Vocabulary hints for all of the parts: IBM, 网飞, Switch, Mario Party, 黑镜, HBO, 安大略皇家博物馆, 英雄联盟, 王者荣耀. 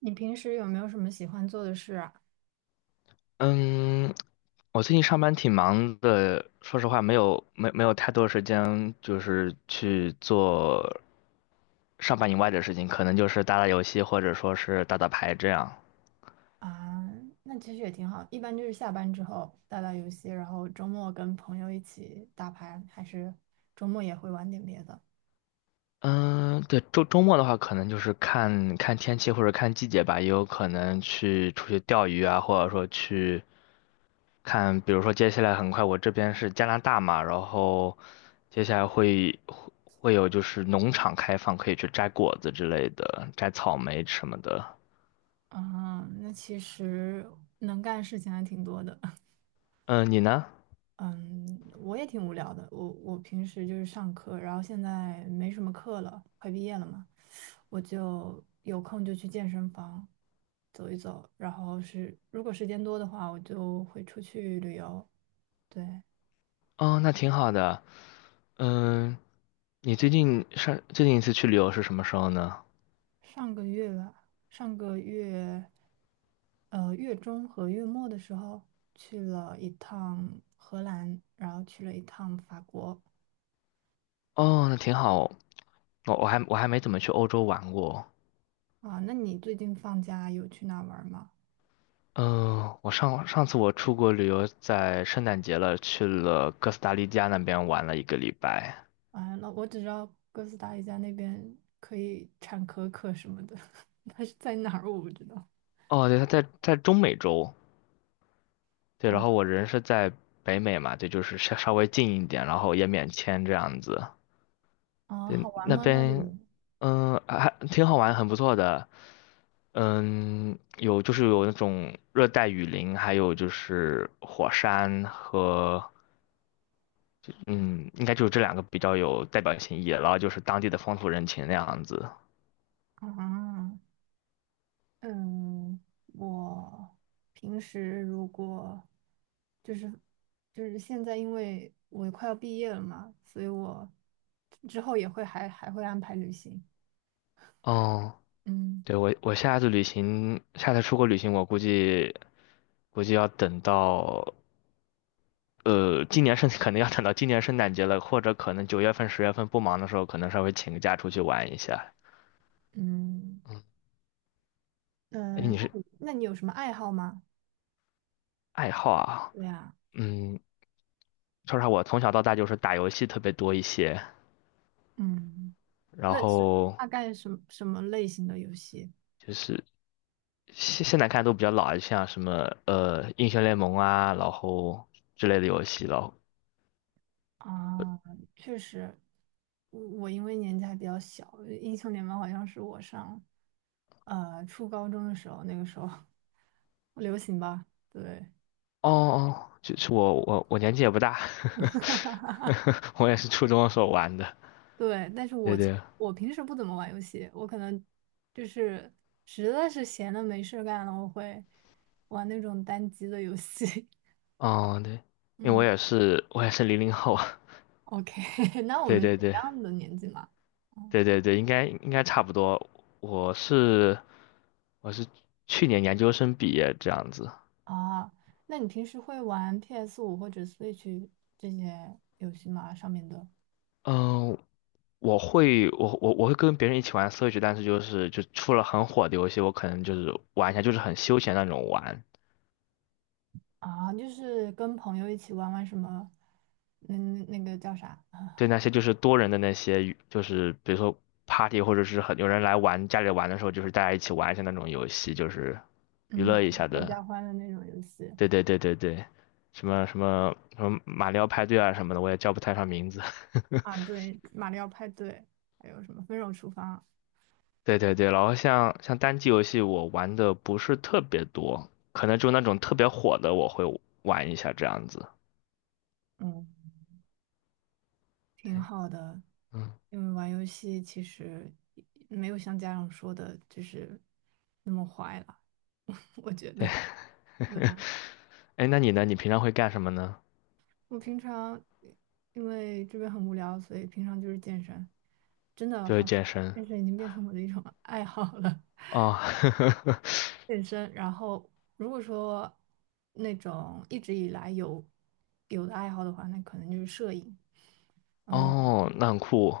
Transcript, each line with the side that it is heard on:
right: 你平时有没有什么喜欢做的事啊？
left: 嗯，我最近上班挺忙的，说实话没有太多时间，就是去做上班以外的事情，可能就是打打游戏或者说是打打牌这样。
right: 啊，那其实也挺好，一般就是下班之后打打游戏，然后周末跟朋友一起打牌，还是周末也会玩点别的。
left: 嗯，对，周末的话，可能就是看看天气或者看季节吧，也有可能去出去钓鱼啊，或者说去。比如说接下来很快，我这边是加拿大嘛，然后接下来会有就是农场开放，可以去摘果子之类的，摘草莓什么的。
right: 啊，那其实能干的事情还挺多的。
left: 嗯，你呢？
right: 嗯，我也挺无聊的。我平时就是上课，然后现在没什么课了，快毕业了嘛，我就有空就去健身房走一走，然后是如果时间多的话，我就会出去旅游。对，
left: 哦，那挺好的。嗯，你最近一次去旅游是什么时候呢？
right: 上个月吧，上个月，月中和月末的时候去了一趟荷兰，然后去了一趟法国。
left: 哦，那挺好。我还没怎么去欧洲玩过。
right: 啊，那你最近放假有去哪玩吗？
left: 嗯，我上上次出国旅游在圣诞节了，去了哥斯达黎加那边玩了一个礼拜。
right: 啊，那我只知道哥斯达黎加那边可以产可可什么的，它是在哪儿我不知道。
left: 哦，对，他在中美洲。对，然
right: 哦，
left: 后我人是在北美嘛，对，就是稍微近一点，然后也免签这样子。
right: 啊，
left: 对，
right: 好玩
left: 那
right: 吗？那
left: 边，
right: 里？
left: 还挺好玩，很不错的。嗯，有就是有那种热带雨林，还有就是火山和，嗯，应该就是这两个比较有代表性意义了。然后就是当地的风土人情那样子。
right: 啊，嗯，我平时如果就是就是现在，因为我快要毕业了嘛，所以我之后也会还会安排旅行。
left: 哦，
right: 嗯
left: 对，我下次旅行，下次出国旅行，我估计要等到。呃，今年圣可能要等到今年圣诞节了，或者可能9月份、10月份不忙的时候，可能稍微请个假出去玩一下。
right: 嗯
left: 嗯，哎，
right: 嗯，那你有什么爱好吗？
left: 爱好啊？
right: 对啊，
left: 嗯，说实话，我从小到大就是打游戏特别多一些，
right: 嗯，
left: 然
right: 类似
left: 后
right: 大概什么类型的游戏？
left: 就是现在看都比较老，像什么英雄联盟啊，然后之类的游戏了。
right: 啊，确实，我因为年纪还比较小，英雄联盟好像是我上初高中的时候，那个时候 流行吧，对
left: 哦哦，就是我年纪也不大，我也是初中的时候玩的。
right: 对，但是
left: 对对，
right: 我平时不怎么玩游戏，我可能就是实在是闲的没事儿干了，我会玩那种单机的游戏。
left: 哦对，因为我
right: 嗯
left: 也是我也是00后。
right: ，OK，那我
left: 对
right: 们是
left: 对
right: 一
left: 对
right: 样的年纪嘛。嗯
left: 对对对，应该差不多。我是我是去年研究生毕业这样子。
right: 啊，那你平时会玩 p s 五或者 Switch 这些游戏吗？上面的
left: 嗯，我会跟别人一起玩 Switch，但是就是出了很火的游戏，我可能就是玩一下，就是很休闲那种玩。
right: 啊，就是跟朋友一起玩玩什么，那那个叫啥？
left: 对那些就是多人的那些，就是比如说 party 或者是很有人来玩家里玩的时候，就是大家一起玩一下那种游戏，就是娱
right: 嗯，
left: 乐一
right: 合
left: 下
right: 合
left: 的。
right: 家欢的那种游戏
left: 对对对对对，什么马里奥派对啊什么的，我也叫不太上名字。
right: 啊，对，马里奥派对，还有什么分手厨房，
left: 对对对，然后像单机游戏，我玩的不是特别多，可能就那种特别火的，我会玩一下这样子。
right: 嗯，挺好的。
left: 嗯，
right: 因为玩游戏其实没有像家长说的，就是那么坏了，我觉得。
left: 哎，那你呢？你平常会干什么呢？
right: 我平常因为这边很无聊，所以平常就是健身。真的，
left: 就是
right: 好像
left: 健身。
right: 健身已经变成我的一种 爱好了。
left: 哦，
right: 健身，然后如果说那种一直以来有有的爱好的话，那可能就是摄影。
left: 哦，那很酷。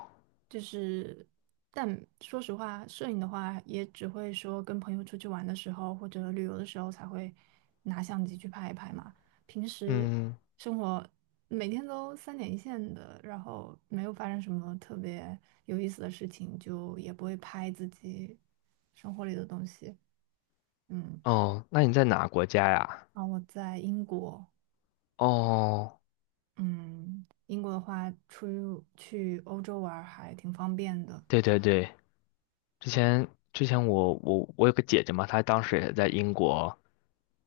right: 就是，但说实话，摄影的话也只会说跟朋友出去玩的时候或者旅游的时候才会拿相机去拍一拍嘛。平时
left: 嗯，
right: 生活每天都三点一线的，然后没有发生什么特别有意思的事情，就也不会拍自己生活里的东西。嗯，
left: 哦，那你在哪国家呀？
right: 然后我在英国，
left: 哦，
right: 嗯，英国的话出去欧洲玩儿还挺方便的。
left: 对对对，之前之前我有个姐姐嘛，她当时也在英国，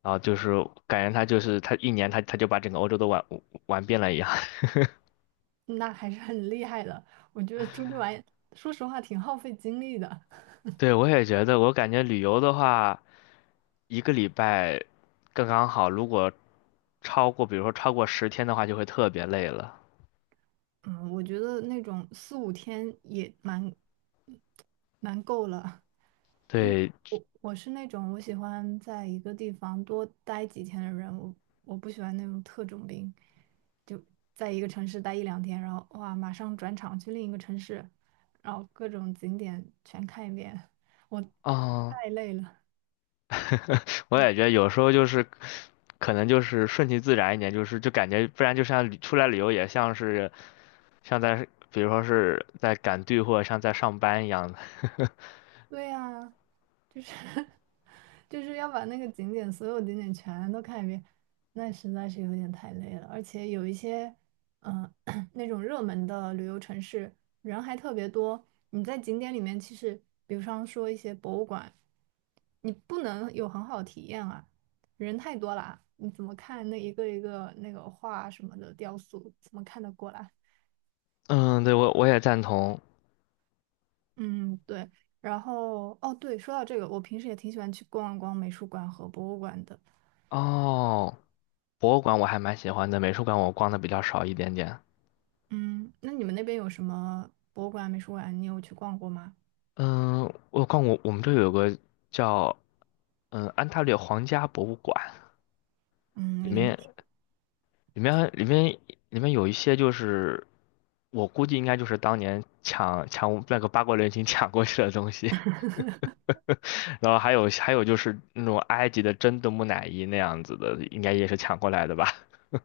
left: 然后就是感觉她就是她一年她就把整个欧洲都玩遍了一样。
right: 那还是很厉害的。我觉得出去玩，说实话挺耗费精力的。
left: 对，我也觉得，我感觉旅游的话，一个礼拜刚刚好。如果超过，比如说超过10天的话，就会特别累了。
right: 嗯，我觉得那种四五天也蛮够了，因为
left: 对，
right: 我是那种我喜欢在一个地方多待几天的人，我不喜欢那种特种兵，就在一个城市待一两天，然后哇，马上转场去另一个城市，然后各种景点全看一遍，我
left: 哦，
right: 太累了。
left: 我也觉得有时候就是可能就是顺其自然一点，就是感觉不然就像旅出来旅游也像是像在比如说是在赶队或者像在上班一样的。
right: 对呀。就是 就是要把那个景点所有景点全都看一遍，那实在是有点太累了。而且有一些，嗯、那种热门的旅游城市人还特别多。你在景点里面，其实比方说一些博物馆，你不能有很好的体验啊，人太多了啊你怎么看那一个一个那个画什么的雕塑，怎么看得过来？
left: 嗯，对，我也赞同。
right: 嗯，对。然后，哦，对，说到这个，我平时也挺喜欢去逛一逛美术馆和博物馆的。
left: 哦，博物馆我还蛮喜欢的，美术馆我逛的比较少一点点。
right: 嗯，那你们那边有什么博物馆、美术馆？你有去逛过吗？
left: 嗯，我逛过，我们这有个叫安大略皇家博物馆，里
right: 嗯，里面
left: 面里面里面里面有一些就是我估计应该就是当年抢那个八国联军抢过去的东西，然后还有就是那种埃及的真的木乃伊那样子的，应该也是抢过来的吧？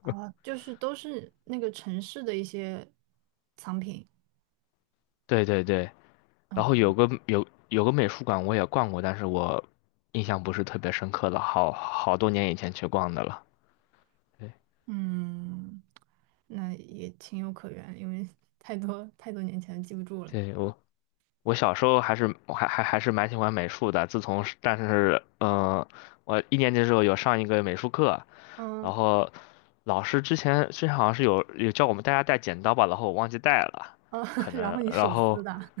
right: 啊，就是都是那个城市的一些藏品。
left: 对对对，然后有
right: 哦，
left: 个有有个美术馆我也逛过，但是我印象不是特别深刻了，好多年以前去逛的了。对
right: 嗯，那也情有可原，因为 太多太多年前记不住了。
left: 对，我小时候还是蛮喜欢美术的，自从是但是我一年级的时候有上一个美术课，
right: 嗯
left: 然后老师之前好像是有叫我们大家带剪刀吧，然后我忘记带了，
right: 嗯，
left: 可
right: 然后
left: 能
right: 你
left: 然
right: 手
left: 后
right: 撕的，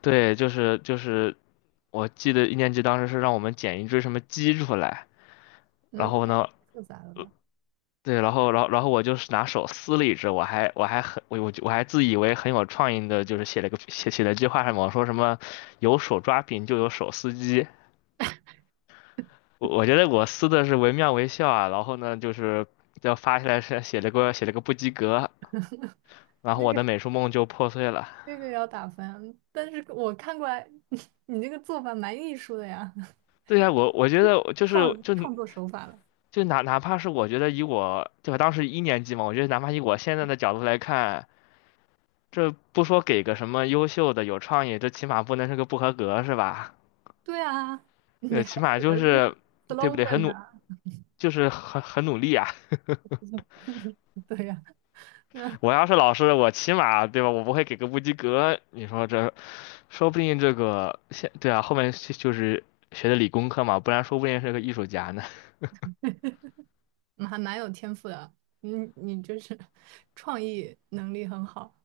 left: 对，就是我记得一年级当时是让我们剪一只什么鸡出来，
right: 那
left: 然后
right: 太
left: 呢。
right: 复杂了吧？
left: 对，然后我就是拿手撕了一只，我还自以为很有创意的，就是写了一句话什么我说什么有手抓饼就有手撕鸡，我觉得我撕的是惟妙惟肖啊，然后呢，就是要发下来是写了个不及格，然后
right: 这
left: 我
right: 个
left: 的美术梦就破碎了。
right: 这个也要打分，但是我看过来，你这个做法蛮艺术的呀，
left: 对呀，我觉得 就是就
right: 创作手法了。
left: 就哪怕是我觉得以我对吧，当时一年级嘛，我觉得哪怕以我现在的角度来看，这不说给个什么优秀的有创意，这起码不能是个不合格是吧？
right: 对啊，你还
left: 起码
right: 写
left: 就
right: 了句
left: 是对不对，很
right: slogan 呢、
left: 努就是很很努力啊。
right: 对呀、
left: 我要是老师，我起码对吧，我不会给个不及格，你说这说不定这个对啊，后面就是学的理工科嘛，不然说不定是个艺术家呢。
right: 嗯还蛮有天赋的。你就是创意能力很好，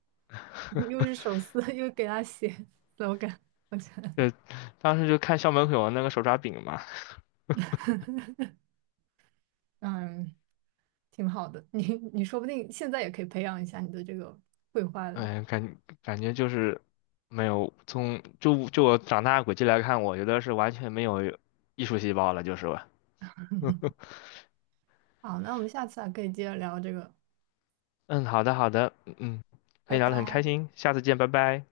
right: 又是手撕，又给他写 slogan，我觉得
left: 呃，当时就看校门口有那个手抓饼嘛，
right: 嗯挺好的。你说不定现在也可以培养一下你的这个绘画。
left: 哎，感觉就是没有从我长大的轨迹来看，我觉得是完全没有艺术细胞了，就是吧。
right: 好，那我们下次还可以接着聊这个，
left: 嗯，好的好的，可
right: 拜
left: 以聊得很开
right: 拜。
left: 心，下次见，拜拜。